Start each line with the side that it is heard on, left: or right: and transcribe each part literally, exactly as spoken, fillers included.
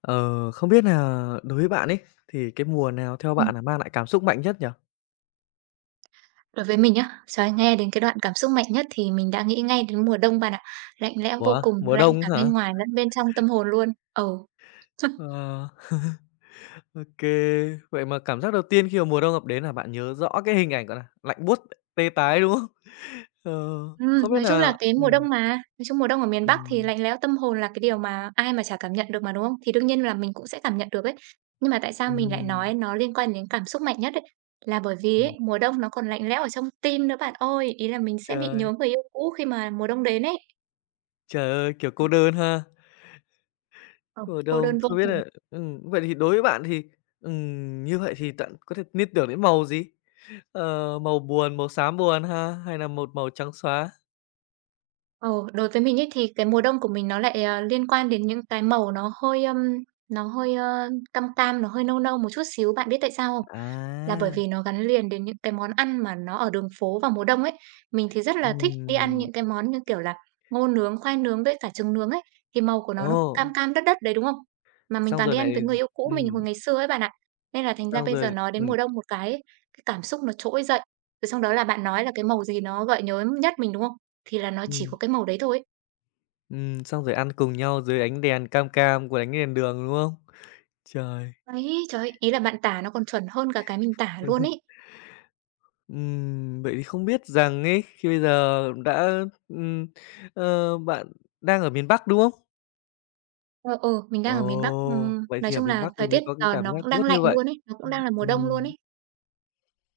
left: Ờ, Không biết là đối với bạn ấy, thì cái mùa nào theo
right: Ừm,
left: bạn là mang lại cảm xúc mạnh nhất nhỉ?
right: đối với mình nhá, trời, nghe đến cái đoạn cảm xúc mạnh nhất thì mình đã nghĩ ngay đến mùa đông bạn ạ. Lạnh lẽo vô
left: Ủa,
right: cùng,
left: mùa
right: lạnh
left: đông
right: cả
left: hả?
right: bên ngoài lẫn bên trong tâm hồn luôn. Ồ.
left: Ờ. Ô, vậy mà cảm giác đầu tiên khi mà mùa đông ập đến là bạn nhớ rõ cái hình ảnh, gọi nà, lạnh buốt, tê tái, đúng không? Ờ,
right: Ừ.
left: Không biết
right: nói chung là
left: là
right: cái mùa
left: ừm,
right: đông mà, nói chung mùa đông ở miền Bắc thì
left: ừm,
right: lạnh lẽo tâm hồn là cái điều mà ai mà chả cảm nhận được mà, đúng không? Thì đương nhiên là mình cũng sẽ cảm nhận được ấy. Nhưng mà tại sao mình lại
left: ừm,
right: nói nó liên quan đến cảm xúc mạnh nhất ấy, là bởi vì
left: ừm,
right: ấy, mùa đông nó còn lạnh lẽo ở trong tim nữa bạn ơi. Ý là mình sẽ bị
left: trời,
right: nhớ người yêu cũ khi mà mùa đông đến ấy.
left: trời ơi, kiểu, cô
right: Ừm,
left: đơn ha?
right: ờ,
left: Mùa
right: cô
left: đông,
right: đơn vô
left: không biết
right: cùng.
left: là ừm, vậy thì đối với bạn thì ừm, như vậy thì bạn có thể liên tưởng đến màu gì? Ờ, Màu buồn, màu xám buồn ha? Hay là một màu trắng xóa?
right: Ồ, đối với mình ấy thì cái mùa đông của mình nó lại, ờ, liên quan đến những cái màu nó hơi, ưm, nó hơi, ơ, cam cam, nó hơi nâu nâu một chút xíu, bạn biết tại sao không? Là bởi
left: À.
right: vì nó gắn liền đến những cái món ăn mà nó ở đường phố vào mùa đông ấy. Mình thì rất là thích đi ăn
left: Ừm,
right: những cái món như kiểu là ngô nướng, khoai nướng với cả trứng nướng ấy, thì màu của nó
left: ồ,
right: nó cam cam, đất đất đấy, đúng không? Mà mình
left: xong
right: toàn
left: rồi
right: đi ăn với
left: này d
right: người yêu cũ mình
left: ừm,
right: hồi ngày xưa ấy bạn ạ. Nên là thành ra
left: xong
right: bây giờ
left: rồi
right: nói đến
left: ừm,
right: mùa đông một cái, ấy, cái cảm xúc nó trỗi dậy. Rồi xong đó là bạn nói là cái màu gì nó gợi nhớ nhất mình, đúng không? Thì là nó chỉ
left: ừm,
right: có cái màu đấy thôi ấy.
left: ừm, xong rồi ăn cùng nhau dưới ánh đèn cam cam của ánh đèn đường, đúng không? Trời!
right: Ấy, trời ơi, ý là bạn tả nó còn chuẩn hơn cả cái mình tả luôn ấy.
left: Ừm, vậy thì không biết rằng ấy, khi bây giờ đã ừm, ờ, bạn đang ở miền Bắc, đúng không?
right: Ờ, ừ, mình đang ở miền Bắc,
left: Ồ,
right: ừm,
left: vậy
right: nói
left: thì ở
right: chung
left: miền
right: là
left: Bắc thì
right: thời
left: mới
right: tiết
left: có cái
right: giờ
left: cảm
right: nó
left: giác
right: cũng đang
left: buốt
right: lạnh
left: như vậy.
right: luôn ấy, nó cũng
left: Ừm,
right: đang là mùa đông luôn
left: ừm.
right: ấy.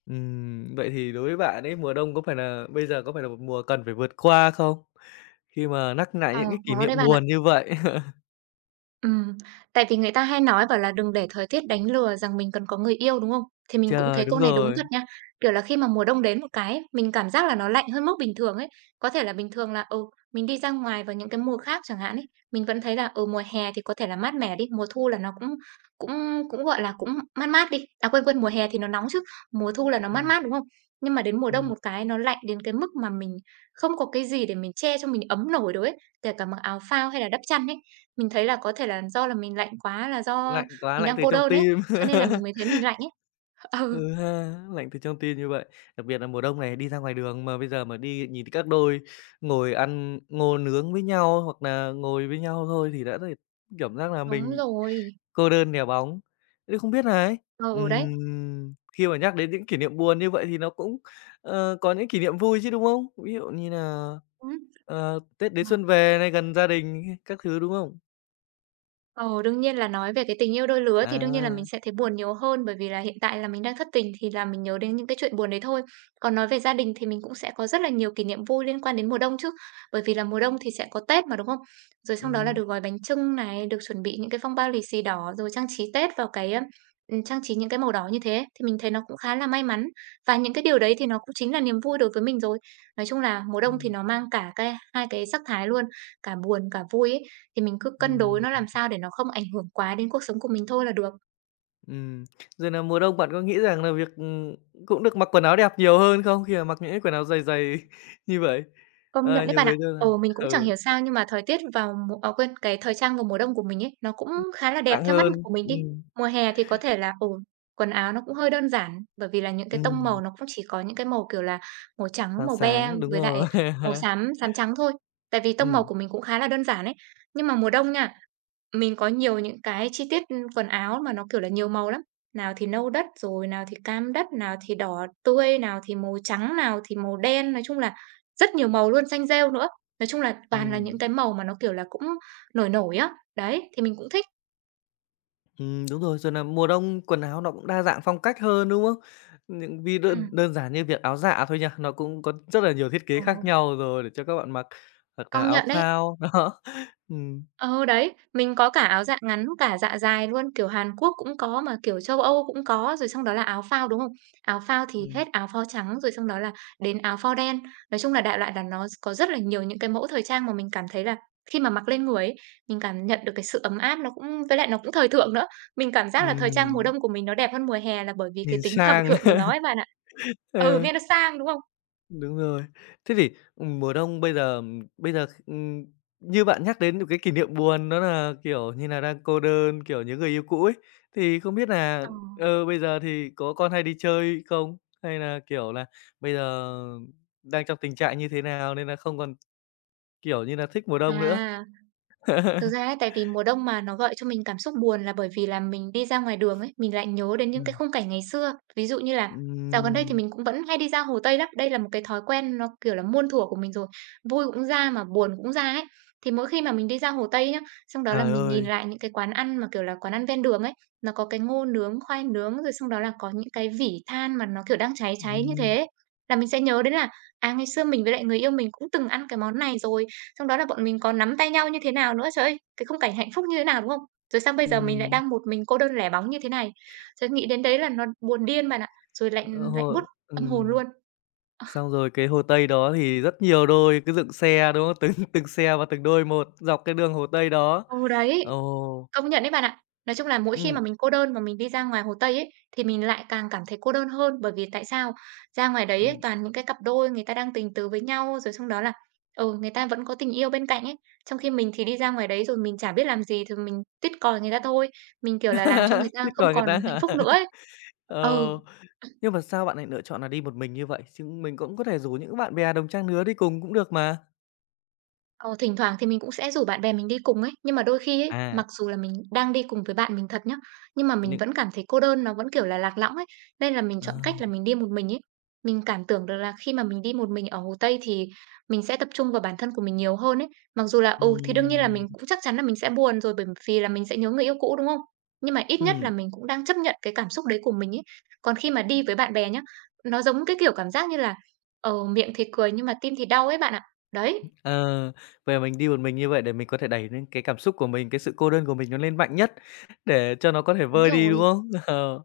left: Ừm, vậy thì đối với bạn ấy, mùa đông có phải là bây giờ có phải là một mùa cần phải vượt qua không? Khi mà nhắc lại
right: Ờ,
left: những cái kỷ
right: có đấy
left: niệm
right: bạn ạ.
left: buồn như vậy.
right: Ừm, tại vì người ta hay nói bảo là "Đừng để thời tiết đánh lừa rằng mình cần có người yêu", đúng không? Thì mình cũng
left: Trời,
right: thấy
left: đúng
right: câu này đúng
left: rồi.
right: thật nha. Kiểu là, khi mà mùa đông đến một cái ấy, mình cảm giác là nó lạnh hơn mức bình thường ấy. Có thể là bình thường là, ừ, mình đi ra ngoài vào những cái mùa khác chẳng hạn ấy, mình vẫn thấy là, ừ, mùa hè thì có thể là mát mẻ đi, mùa thu là nó cũng cũng cũng, gọi là, cũng mát mát đi. À, quên, quên, mùa hè thì nó nóng chứ, mùa thu là nó mát
left: Ừm,
right: mát, đúng không? Nhưng mà đến mùa đông
left: ừm,
right: một cái nó lạnh đến cái mức mà mình không có cái gì để mình che cho mình ấm nổi được ấy, kể cả mặc áo phao hay là đắp chăn ấy. Mình thấy là có thể là do là mình lạnh quá, là do
left: Lạnh quá,
right: mình
left: lạnh
right: đang
left: từ
right: cô
left: trong
right: đơn ấy,
left: tim.
right: cho nên là mình mới thấy mình lạnh ấy. Ừ,
left: Ừ ha, lạnh từ trong tim như vậy. Đặc biệt là mùa đông này đi ra ngoài đường mà bây giờ mà đi nhìn thấy các đôi ngồi ăn ngô nướng với nhau, hoặc là ngồi với nhau thôi thì đã thấy cảm giác là
right: đúng
left: mình
right: rồi.
left: cô đơn nhà bóng, thế không biết này.
right: Ừ, ừ, đấy.
left: Ừm, khi mà nhắc đến những kỷ niệm buồn như vậy thì nó cũng, ờ, có những kỷ niệm vui chứ, đúng không? Ví dụ như là,
right: Ừm.
left: ờ, Tết đến xuân về này, gần gia đình các thứ, đúng không?
right: Ờ, đương nhiên là nói về cái tình yêu đôi lứa thì đương nhiên là mình
left: À.
right: sẽ thấy buồn nhiều hơn, bởi vì là hiện tại là mình đang thất tình thì là mình nhớ đến những cái chuyện buồn đấy thôi. Còn nói về gia đình thì mình cũng sẽ có rất là nhiều kỷ niệm vui liên quan đến mùa đông chứ, bởi vì là mùa đông thì sẽ có Tết mà, đúng không? Rồi xong đó là
left: Ừm,
right: được gói bánh chưng này, được chuẩn bị những cái phong bao lì xì đỏ, rồi trang trí Tết vào cái, ừm, trang trí những cái màu đỏ như thế, thì mình thấy nó cũng khá là may mắn. Và những cái điều đấy thì nó cũng chính là niềm vui đối với mình rồi. Nói chung là mùa đông thì
left: ừm,
right: nó mang cả cái hai cái sắc thái luôn, cả buồn, cả vui ấy thì mình cứ cân đối nó
left: ừm,
right: làm sao để nó không ảnh hưởng quá đến cuộc sống của mình thôi là được.
left: ừm. Rồi nà mùa đông bạn có nghĩ rằng là việc, ừm, cũng được mặc quần áo đẹp nhiều hơn không? Khi mà mặc những cái quần áo dày dày như vậy,
right: Công nhận
left: ờ,
right: đấy
left: nhiều
right: bạn
left: người
right: ạ.
left: cho là
right: Ồ mình cũng chẳng hiểu
left: ừ,
right: sao nhưng mà thời tiết vào mùa à, quên, cái thời trang vào mùa đông của mình ấy, nó cũng khá là đẹp
left: thoáng
right: theo mắt
left: hơn.
right: của mình đi.
left: Ừm,
right: Mùa hè thì có thể là, ồ quần áo nó cũng hơi đơn giản, bởi vì là những cái tông màu
left: ừm,
right: nó cũng chỉ có những cái màu, kiểu là, màu trắng,
left: Sáng
right: màu be
left: sáng, đúng
right: với lại
left: rồi.
right: màu xám, xám trắng thôi. Tại vì tông màu
left: Ừm,
right: của mình cũng khá là đơn giản ấy. Nhưng mà mùa đông nha, mình có nhiều những cái chi tiết, quần áo mà nó, kiểu là, nhiều màu lắm. Nào thì nâu đất, rồi nào thì cam đất, nào thì đỏ tươi, nào thì màu trắng, nào thì màu đen. Nói chung là rất nhiều màu luôn, xanh rêu nữa. Nói chung là toàn là những
left: ừm.
right: cái màu mà nó, kiểu là, cũng nổi nổi á. Đấy, thì mình cũng thích.
left: Ừm, đúng rồi, rồi là mùa đông quần áo nó cũng đa dạng phong cách hơn, đúng không? Những vì đơn
right: Ừm,
left: đơn giản như việc áo dạ thôi nha, nó cũng có rất là nhiều thiết kế
right: ờ,
left: khác nhau rồi để cho các bạn mặc, hoặc là
right: công
left: áo
right: nhận đấy.
left: phao, đó. Ừm,
right: Ờ, đấy, mình có cả áo dạ ngắn, cả dạ dài luôn, kiểu, Hàn Quốc cũng có mà kiểu châu Âu cũng có, rồi xong đó là áo phao, đúng không? Áo phao thì
left: ừm,
right: hết áo phao trắng, rồi xong đó là đến áo phao đen. Nói chung là đại loại là nó có rất là nhiều những cái mẫu thời trang mà mình cảm thấy là khi mà mặc lên người ấy, mình cảm nhận được cái sự ấm áp, nó cũng với lại nó cũng thời thượng nữa. Mình cảm giác là thời trang mùa
left: ừm,
right: đông của mình nó đẹp hơn mùa hè là bởi vì cái
left: Nhìn
right: tính thời
left: sang.
right: thượng của nó ấy bạn ạ. Ừ,
left: Ờ.
right: nghe nó sang, đúng không?
left: Đúng rồi. Thế thì, ừm, mùa đông bây giờ bây giờ, ừm, như bạn nhắc đến một cái kỷ niệm buồn đó là, kiểu như là, đang cô đơn, kiểu, nhớ người yêu cũ ấy, thì không biết là
right: Ờ,
left: ờ, bây giờ thì có con hay đi chơi không? Hay là, kiểu là, bây giờ đang trong tình trạng như thế nào nên là không còn, kiểu như là, thích mùa đông nữa?
right: à. Thực ra ấy, tại vì mùa đông mà nó gợi cho mình cảm xúc buồn là bởi vì là mình đi ra ngoài đường ấy, mình lại nhớ đến những cái
left: Ừm,
right: khung cảnh ngày xưa. Ví dụ như là dạo gần đây thì
left: ừm.
right: mình cũng vẫn hay đi ra Hồ Tây lắm. Đây là một cái thói quen nó, kiểu là, muôn thuở của mình rồi, vui cũng ra mà buồn cũng ra ấy. Thì mỗi khi mà mình đi ra Hồ Tây nhá, xong đó là
left: Trời
right: mình nhìn
left: ơi!
right: lại những cái quán ăn mà, kiểu là, quán ăn ven đường ấy, nó có cái ngô nướng, khoai nướng, rồi xong đó là có những cái vỉ than mà nó, kiểu, đang cháy cháy như thế
left: Ừm,
right: ấy, là mình sẽ nhớ đến là, à, ngày xưa mình với lại người yêu mình cũng từng ăn cái món này rồi. Xong đó là bọn mình còn nắm tay nhau như thế nào nữa. Trời ơi, cái khung cảnh hạnh phúc như thế nào, đúng không? Rồi xong bây giờ mình lại
left: Ừm,
right: đang một mình cô đơn lẻ bóng như thế này. Trời, nghĩ đến đấy là nó buồn điên bạn ạ, rồi
left: ờ,
right: lạnh lạnh buốt
left: hồi
right: tâm hồn
left: ừm.
right: luôn.
left: Xong rồi cái Hồ Tây đó thì rất nhiều đôi cứ dựng xe, đúng không? Từng từng xe và từng đôi một dọc cái đường Hồ Tây đó.
right: Ừ, đấy.
left: Ồ,
right: Công nhận đấy bạn ạ. Nói chung là mỗi khi mà
left: ừm,
right: mình cô đơn mà mình đi ra ngoài Hồ Tây ấy, thì mình lại càng cảm thấy cô đơn hơn, bởi vì tại sao? Ra ngoài đấy ấy,
left: ừm.
right: toàn những cái cặp đôi người ta đang tình tứ với nhau, rồi xong đó là, ừ, người ta vẫn có tình yêu bên cạnh ấy. Trong khi mình thì đi ra ngoài đấy rồi mình chả biết làm gì, thì mình tuýt còi người ta thôi, mình, kiểu là, làm cho người ta
left: Biết
right: không
left: cười người
right: còn
left: ta
right: hạnh
left: hả?
right: phúc nữa ấy. Ừ.
left: Ờ, nhưng mà sao bạn lại lựa chọn là đi một mình như vậy? Chứ mình cũng có thể rủ những bạn bè đồng trang lứa đi cùng cũng được mà.
right: Ờ, thỉnh thoảng thì mình cũng sẽ rủ bạn bè mình đi cùng ấy, nhưng mà đôi khi ấy,
left: À,
right: mặc dù là mình đang đi cùng với bạn mình thật nhá, nhưng mà mình
left: những
right: vẫn cảm thấy cô đơn, nó vẫn, kiểu là, lạc lõng ấy, nên là mình chọn
left: ờ,
right: cách là mình đi một mình ấy. Mình cảm tưởng được là khi mà mình đi một mình ở Hồ Tây thì mình sẽ tập trung vào bản thân của mình nhiều hơn ấy. Mặc dù là, ừ, thì đương nhiên là
left: ừm,
right: mình cũng chắc chắn là mình sẽ buồn rồi bởi vì là mình sẽ nhớ người yêu cũ, đúng không? Nhưng mà ít nhất là
left: ừm.
right: mình cũng đang chấp nhận cái cảm xúc đấy của mình ấy. Còn khi mà đi với bạn bè nhá, nó giống cái kiểu cảm giác như là, ờ, miệng thì cười nhưng mà tim thì đau ấy bạn ạ. Đấy,
left: Ờ, Về mình đi một mình như vậy để mình có thể đẩy lên cái cảm xúc của mình, cái sự cô đơn của mình nó lên mạnh nhất để cho nó có thể
right: đúng
left: vơi đi, đúng
right: rồi.
left: không? Ờ.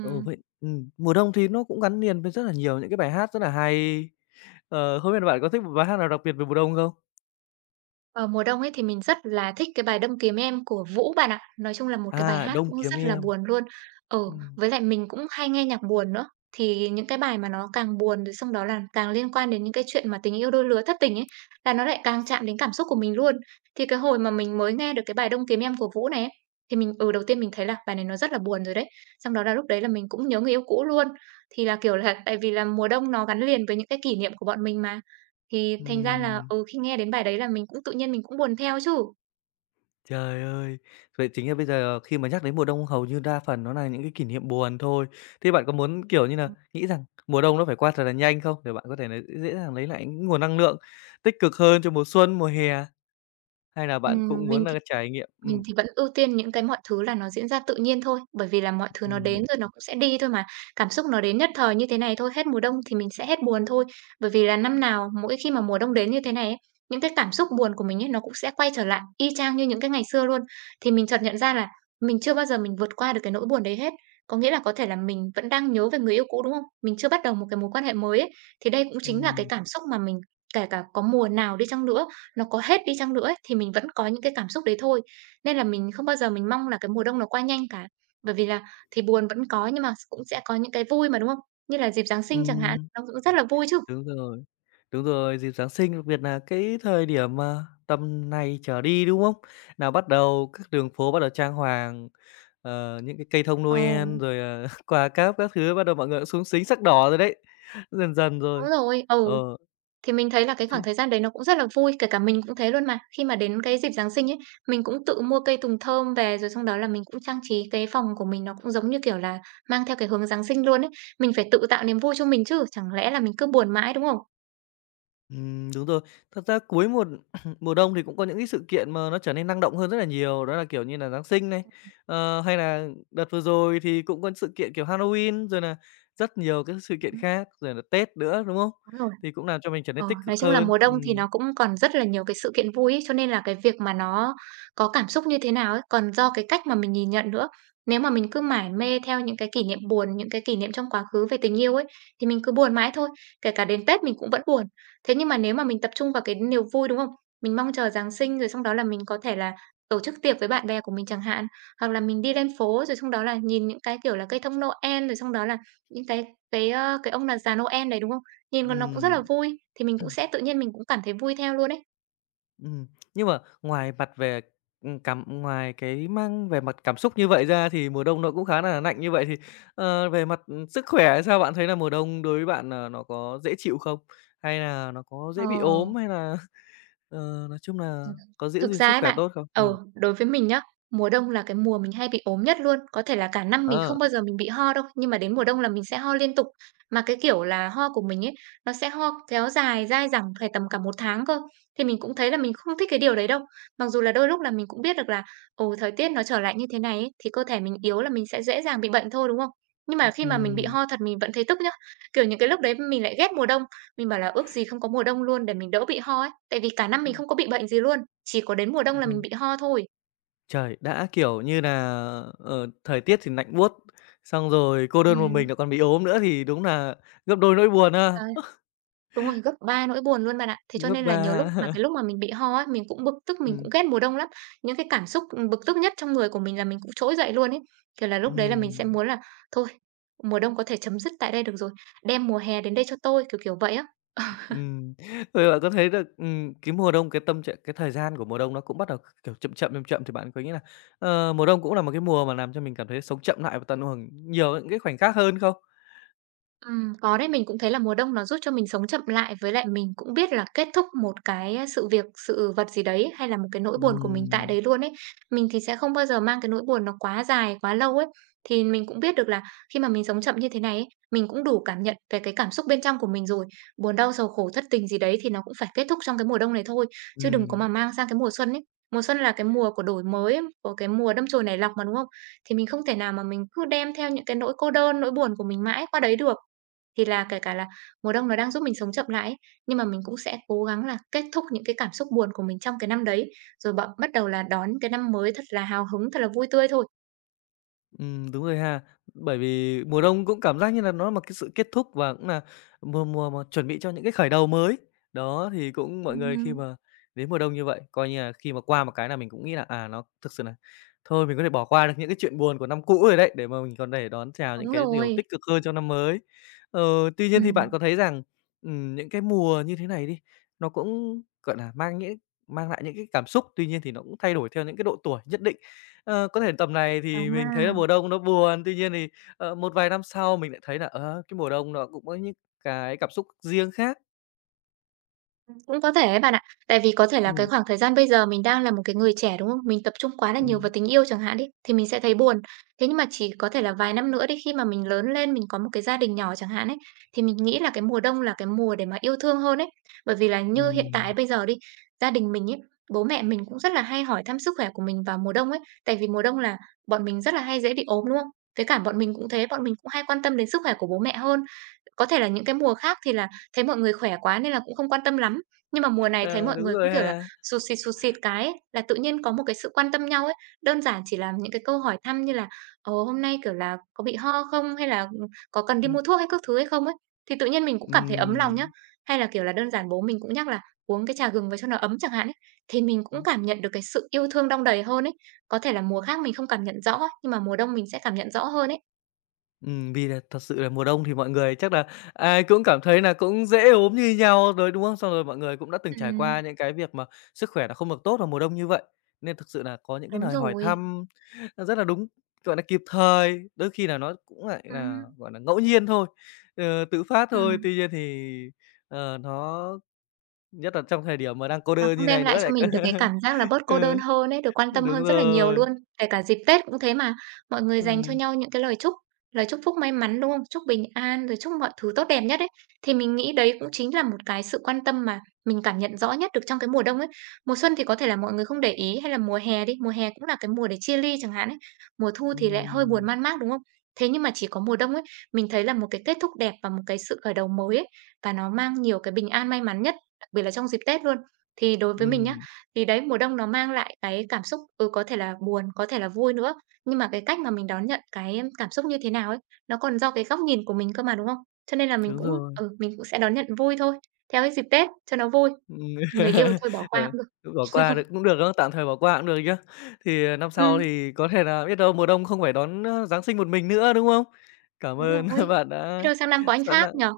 left: Ừ, vậy ừm, mùa đông thì nó cũng gắn liền với rất là nhiều những cái bài hát rất là hay. Ờ, không biết là bạn có thích một bài hát nào đặc biệt về mùa đông không?
right: vào mùa đông ấy thì mình rất là thích cái bài "Đâm Kiếm Em" của Vũ bạn ạ. Nói chung là một cái bài
left: À,
right: hát
left: "Đông
right: cũng
left: Kiếm
right: rất là
left: Em".
right: buồn luôn. Ừ,
left: Ừm,
right: với lại mình cũng hay nghe nhạc buồn nữa, thì những cái bài mà nó càng buồn rồi xong đó là càng liên quan đến những cái chuyện mà tình yêu đôi lứa thất tình ấy, là nó lại càng chạm đến cảm xúc của mình luôn. Thì cái hồi mà mình mới nghe được cái bài "Đâm Kiếm Em" của Vũ này ấy, thì mình ừ, đầu tiên mình thấy là bài này nó rất là buồn rồi đấy. Xong đó là lúc đấy là mình cũng nhớ người yêu cũ luôn. Thì là, kiểu là, tại vì là mùa đông nó gắn liền với những cái kỷ niệm của bọn mình mà. Thì thành ra là,
left: ừm.
right: ừ, khi nghe đến bài đấy là mình cũng tự nhiên mình cũng buồn theo chứ.
left: Trời ơi! Vậy chính là bây giờ khi mà nhắc đến mùa đông hầu như đa phần nó là những cái kỷ niệm buồn thôi. Thế bạn có muốn, kiểu như là nghĩ rằng mùa đông nó phải qua thật là nhanh không? Để bạn có thể là dễ dàng lấy lại những nguồn năng lượng tích cực hơn cho mùa xuân, mùa hè? Hay là bạn cũng
right: Ừm, mình
left: muốn là trải nghiệm
right: Mình
left: ừm,
right: thì vẫn ưu tiên những cái mọi thứ là nó diễn ra tự nhiên thôi, bởi vì là mọi thứ nó
left: ừm,
right: đến rồi nó cũng sẽ đi thôi mà. Cảm xúc nó đến nhất thời như thế này thôi, hết mùa đông thì mình sẽ hết buồn thôi. Bởi vì là năm nào mỗi khi mà mùa đông đến như thế này ấy, những cái cảm xúc buồn của mình ấy nó cũng sẽ quay trở lại y chang như những cái ngày xưa luôn. Thì mình chợt nhận ra là mình chưa bao giờ mình vượt qua được cái nỗi buồn đấy hết. Có nghĩa là có thể là mình vẫn đang nhớ về người yêu cũ, đúng không? Mình chưa bắt đầu một cái mối quan hệ mới ấy. Thì đây cũng chính là cái
left: ừm,
right: cảm xúc mà mình kể cả có mùa nào đi chăng nữa, nó có hết đi chăng nữa ấy, thì mình vẫn có những cái cảm xúc đấy thôi. Nên là mình không bao giờ mình mong là cái mùa đông nó qua nhanh cả, bởi vì là thì buồn vẫn có nhưng mà cũng sẽ có những cái vui mà, đúng không? Như là dịp Giáng sinh chẳng hạn,
left: ừm.
right: nó cũng rất là vui chứ.
left: Đúng rồi, đúng rồi, dịp Giáng sinh, đặc biệt là cái thời điểm mà tầm này trở đi, đúng không? Nào bắt đầu các đường phố bắt đầu trang hoàng, ờ, những cái cây thông
right: Ồ,
left: Noel rồi, ờ, quà cáp các thứ, bắt đầu mọi người cũng xúng xính sắc đỏ rồi đấy, dần dần rồi.
right: đúng rồi, ừ,
left: Ờ,
right: thì mình thấy là cái khoảng
left: Thế
right: thời gian đấy nó cũng rất là vui, kể cả mình cũng thế luôn mà. Khi mà đến cái dịp Giáng sinh ấy, mình cũng tự mua cây tùng thơm về, rồi xong đó là mình cũng trang trí cái phòng của mình nó cũng giống như, kiểu là, mang theo cái hướng Giáng sinh luôn ấy. Mình phải tự tạo niềm vui cho mình chứ, chẳng lẽ là mình cứ buồn mãi, đúng không?
left: Ừm, đúng rồi. Thật ra cuối một mùa đông thì cũng có những cái sự kiện mà nó trở nên năng động hơn rất là nhiều, đó là, kiểu như là, Giáng sinh này, ờ, hay là đợt vừa rồi thì cũng có sự kiện, kiểu, Halloween, rồi là rất nhiều các sự kiện khác, rồi là Tết nữa, đúng không?
right: Đúng rồi.
left: Thì cũng làm cho mình trở nên
right: Ờ,
left: tích cực
right: nói chung là
left: hơn.
right: mùa đông thì
left: Ừm,
right: nó cũng còn rất là nhiều cái sự kiện vui ấy, cho nên là cái việc mà nó có cảm xúc như thế nào ấy, còn do cái cách mà mình nhìn nhận nữa. Nếu mà mình cứ mải mê theo những cái kỷ niệm buồn, những cái kỷ niệm trong quá khứ về tình yêu ấy, thì mình cứ buồn mãi thôi, kể cả đến Tết mình cũng vẫn buồn. Thế nhưng mà nếu mà mình tập trung vào cái niềm vui, đúng không? Mình mong chờ Giáng sinh rồi xong đó là mình có thể là tổ chức tiệc với bạn bè của mình chẳng hạn, hoặc là mình đi lên phố rồi xong đó là nhìn những cái, kiểu là, cây thông Noel, rồi xong đó là những cái cái, ơ, cái ông là già Noel đấy, đúng không? Nhìn còn nó cũng rất là vui, thì mình cũng
left: ừm.
right: sẽ tự nhiên mình cũng cảm thấy vui theo luôn ấy.
left: Ừm, nhưng mà ngoài mặt về, ừm, cảm ngoài cái mang về mặt cảm xúc như vậy ra thì mùa đông nó cũng khá là lạnh như vậy, thì, ờ, về mặt, ừm, sức khỏe sao? Bạn thấy là mùa đông đối với bạn nà nó có dễ chịu không? Hay là nó có
right: Ờ.
left: dễ bị ốm, hay là, ờ, nói chung là
right: Ừm.
left: có giữ
right: Thực
left: gìn
right: ra
left: sức
right: ấy
left: khỏe
right: bạn,
left: tốt không?
right: ừ,
left: Ừm,
right: đối với mình nhá, mùa đông là cái mùa mình hay bị ốm nhất luôn. Có thể là cả năm mình
left: ờ,
right: không bao giờ mình bị ho đâu, nhưng mà đến mùa đông là mình sẽ ho liên tục. Mà cái kiểu là ho của mình ấy, nó sẽ ho kéo dài, dai dẳng phải tầm cả một tháng cơ. Thì mình cũng thấy là mình không thích cái điều đấy đâu. Mặc dù là đôi lúc là mình cũng biết được là, ồ thời tiết nó trở lại như thế này ấy, thì cơ thể mình yếu là mình sẽ dễ dàng bị bệnh thôi, đúng không? Nhưng mà khi mà mình bị
left: ừm,
right: ho thật mình vẫn thấy tức nhá. Kiểu, những cái lúc đấy mình lại ghét mùa đông, mình bảo là ước gì không có mùa đông luôn để mình đỡ bị ho ấy, tại vì cả năm mình không có bị bệnh gì luôn, chỉ có đến mùa đông là mình
left: ừm.
right: bị ho thôi.
left: Trời, đã, kiểu như là ờ, thời tiết thì lạnh buốt, xong rồi cô đơn một mình
right: Ừm.
left: lại còn bị ốm nữa thì đúng là gấp đôi nỗi buồn ha,
right: Trời, đúng rồi, gấp ba nỗi buồn luôn bạn ạ. Thế cho
left: gấp
right: nên là
left: ba
right: nhiều lúc mà cái lúc mà mình bị ho ấy, mình cũng bực tức, mình
left: Ừm,
right: cũng ghét mùa đông lắm. Những cái cảm xúc, bực tức nhất trong người của mình là mình cũng trỗi dậy luôn ấy. Kiểu là, lúc đấy là mình sẽ
left: ừm.
right: muốn là "Thôi, mùa đông có thể chấm dứt tại đây được rồi, đem mùa hè đến đây cho tôi", kiểu, kiểu vậy á.
left: Ừm, Vậy bạn có thấy được, ừm, cái mùa đông, cái tâm trạng cái thời gian của mùa đông nó cũng bắt đầu, kiểu, chậm chậm, chậm chậm thì bạn có nghĩ là, ờ, mùa đông cũng là một cái mùa mà làm cho mình cảm thấy sống chậm lại và tận hưởng nhiều những cái khoảnh khắc hơn không?
right: Ừm, có đấy, mình cũng thấy là mùa đông nó giúp cho mình sống chậm lại, với lại mình cũng biết là kết thúc một cái, sự việc, sự vật gì đấy, hay là một cái nỗi buồn của mình tại
left: Ừm,
right: đấy luôn ấy. Mình thì sẽ không bao giờ mang cái nỗi buồn nó quá dài, quá lâu ấy. Thì mình cũng biết được là khi mà mình sống chậm như thế này ấy, mình cũng đủ cảm nhận về cái cảm xúc bên trong của mình rồi. Buồn đau, sầu khổ, thất tình gì đấy thì nó cũng phải kết thúc trong cái mùa đông này thôi, chứ đừng có mà
left: ừm.
right: mang sang cái mùa xuân ấy. Mùa xuân là cái mùa của đổi mới, của cái mùa đâm chồi nảy lọc mà, đúng không? Thì mình không thể nào mà mình cứ đem theo những cái nỗi cô đơn, nỗi buồn của mình mãi qua đấy được. Thì là kể cả là mùa đông nó đang giúp mình sống chậm lại ấy, nhưng mà mình cũng sẽ cố gắng là kết thúc những cái cảm xúc buồn của mình trong cái năm đấy, rồi bậm bắt đầu là đón cái năm mới thật là hào hứng, thật là vui tươi thôi.
left: Ừm, đúng rồi ha. Bởi vì mùa đông cũng cảm giác như là nó là một cái sự kết thúc và cũng là mùa mùa mà chuẩn bị cho những cái khởi đầu mới. Đó, thì cũng mọi người khi
right: Ừm.
left: mà đến mùa đông như vậy, coi như là khi mà qua một cái là mình cũng nghĩ là, à, nó thực sự là thôi mình có thể bỏ qua được những cái chuyện buồn của năm cũ rồi đấy, để mà mình còn để đón chào những
right: Đúng
left: cái điều
right: rồi.
left: tích cực hơn trong năm mới. Ờ, Tuy nhiên thì bạn
right: Ừm.
left: có thấy rằng, ừm, những cái mùa như thế này đi, nó cũng, gọi là, mang những mang lại những cái cảm xúc, tuy nhiên thì nó cũng thay đổi theo những cái độ tuổi nhất định. Ờ, có thể tầm này thì mình thấy là
right: À.
left: mùa đông nó buồn, tuy nhiên thì, ờ, một vài năm sau mình lại thấy là, ờ, cái mùa đông nó cũng có những cái cảm xúc riêng khác.
right: Cũng có thể ấy bạn ạ. Tại vì có thể là cái
left: Ừm,
right: khoảng thời gian bây giờ mình đang là một cái người trẻ, đúng không? Mình tập trung quá là nhiều vào
left: ừm,
right: tình yêu chẳng hạn đi, thì mình sẽ thấy buồn. Thế nhưng mà chỉ có thể là vài năm nữa đi, khi mà mình lớn lên, mình có một cái gia đình nhỏ chẳng hạn ấy, thì mình nghĩ là cái mùa đông là cái mùa để mà yêu thương hơn ấy. Bởi vì là như hiện
left: ừm.
right: tại bây giờ đi, gia đình mình ấy, bố mẹ mình cũng rất là hay hỏi thăm sức khỏe của mình vào mùa đông ấy. Tại vì mùa đông là bọn mình rất là hay dễ bị ốm, đúng không? Với cả bọn mình cũng thế, bọn mình cũng hay quan tâm đến sức khỏe của bố mẹ hơn. Có thể là những cái mùa khác thì là thấy mọi người khỏe quá nên là cũng không quan tâm lắm. Nhưng mà mùa này thấy
left: Ờ,
right: mọi
left: Đúng
right: người cũng,
left: rồi
right: kiểu là,
left: ha.
right: sụt sịt, sụt sịt cái ấy, là tự nhiên có một cái sự quan tâm nhau ấy. Đơn giản chỉ là những cái câu hỏi thăm như là ồ hôm nay, kiểu là, có bị ho không?" hay là ừ, có cần đi
left: Ừm.
right: mua thuốc hay các thứ hay không?" ấy, thì tự nhiên mình cũng cảm thấy ấm lòng nhá. Hay là, kiểu là, đơn giản bố mình cũng nhắc là uống cái trà gừng vào cho nó ấm chẳng hạn ấy, thì mình cũng
left: Ừm.
right: cảm nhận được cái sự yêu thương đong đầy hơn ấy. Có thể là mùa khác mình không cảm nhận rõ, nhưng mà mùa đông mình sẽ cảm nhận rõ hơn ấy.
left: Ừm, vì là thật sự là mùa đông thì mọi người chắc là ai cũng cảm thấy là cũng dễ ốm như nhau rồi, đúng không? Xong rồi mọi người cũng đã từng trải qua
right: Ừm.
left: những cái việc mà sức khỏe nó không được tốt vào mùa đông như vậy, nên thực sự là có những cái
right: Đúng
left: lời hỏi
right: rồi.
left: thăm nó rất là đúng, gọi là kịp thời, đôi khi là nó cũng lại
right: Ừ.
left: là gọi là ngẫu nhiên thôi, ờ, tự phát
right: Ừ.
left: thôi. Tuy nhiên thì, ờ, nó nhất là trong thời điểm mà đang cô
right: Nó
left: đơn
right: cũng
left: như
right: đem
left: này
right: lại
left: nữa lại
right: cho mình được cái cảm
left: c
right: giác là bớt cô
left: ừ,
right: đơn hơn ấy, được quan tâm
left: đúng
right: hơn rất là nhiều
left: rồi,
right: luôn. Kể cả dịp Tết cũng thế mà, mọi người dành cho
left: ừm,
right: nhau những cái lời chúc, lời chúc phúc may mắn, đúng không? Chúc bình an, rồi chúc mọi thứ tốt đẹp nhất ấy. Thì mình nghĩ đấy cũng chính là một cái sự quan tâm mà mình cảm nhận rõ nhất được trong cái mùa đông ấy. Mùa xuân thì có thể là mọi người không để ý hay là mùa hè đi, mùa hè cũng là cái mùa để chia ly chẳng hạn ấy. Mùa thu thì lại hơi buồn
left: ừm,
right: man mác, đúng không? Thế nhưng mà chỉ có mùa đông ấy, mình thấy là một cái kết thúc đẹp và một cái sự khởi đầu mới ấy, và nó mang nhiều cái bình an may mắn nhất, đặc biệt là trong dịp Tết luôn. Thì đối với mình nhá,
left: ừm,
right: thì đấy, mùa đông nó mang lại cái cảm xúc, ừ, có thể là buồn, có thể là vui nữa, nhưng mà cái cách mà mình đón nhận cái cảm xúc như thế nào ấy, nó còn do cái góc nhìn của mình cơ mà, đúng không? Cho nên là mình
left: đúng
right: cũng
left: rồi.
right: ừ, mình cũng sẽ đón nhận vui thôi, theo cái dịp Tết cho nó vui,
left: Ừm,
right: người yêu thôi bỏ qua
left: ờ,
right: cũng được.
left: cứ bỏ qua được cũng được, đó. Tạm thời bỏ qua cũng được chứ. Thì, ờ, năm sau
right: Ừm,
left: thì có thể là biết đâu mùa đông không phải đón, ơ, Giáng sinh một mình nữa, đúng không? Cảm
right: đúng rồi.
left: ơn bạn
right: Biết
left: đã
right: đâu sang năm có anh
left: sẵn
right: khác
left: lòng
right: nhở?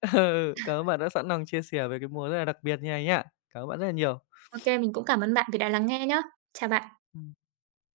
left: ừ, cảm ơn bạn đã sẵn lòng chia sẻ về cái mùa rất là đặc biệt như này nhá. Cảm ơn bạn rất là nhiều.
right: Ok mình cũng cảm ơn bạn vì đã lắng nghe nhá. Chào bạn.
left: Ừm.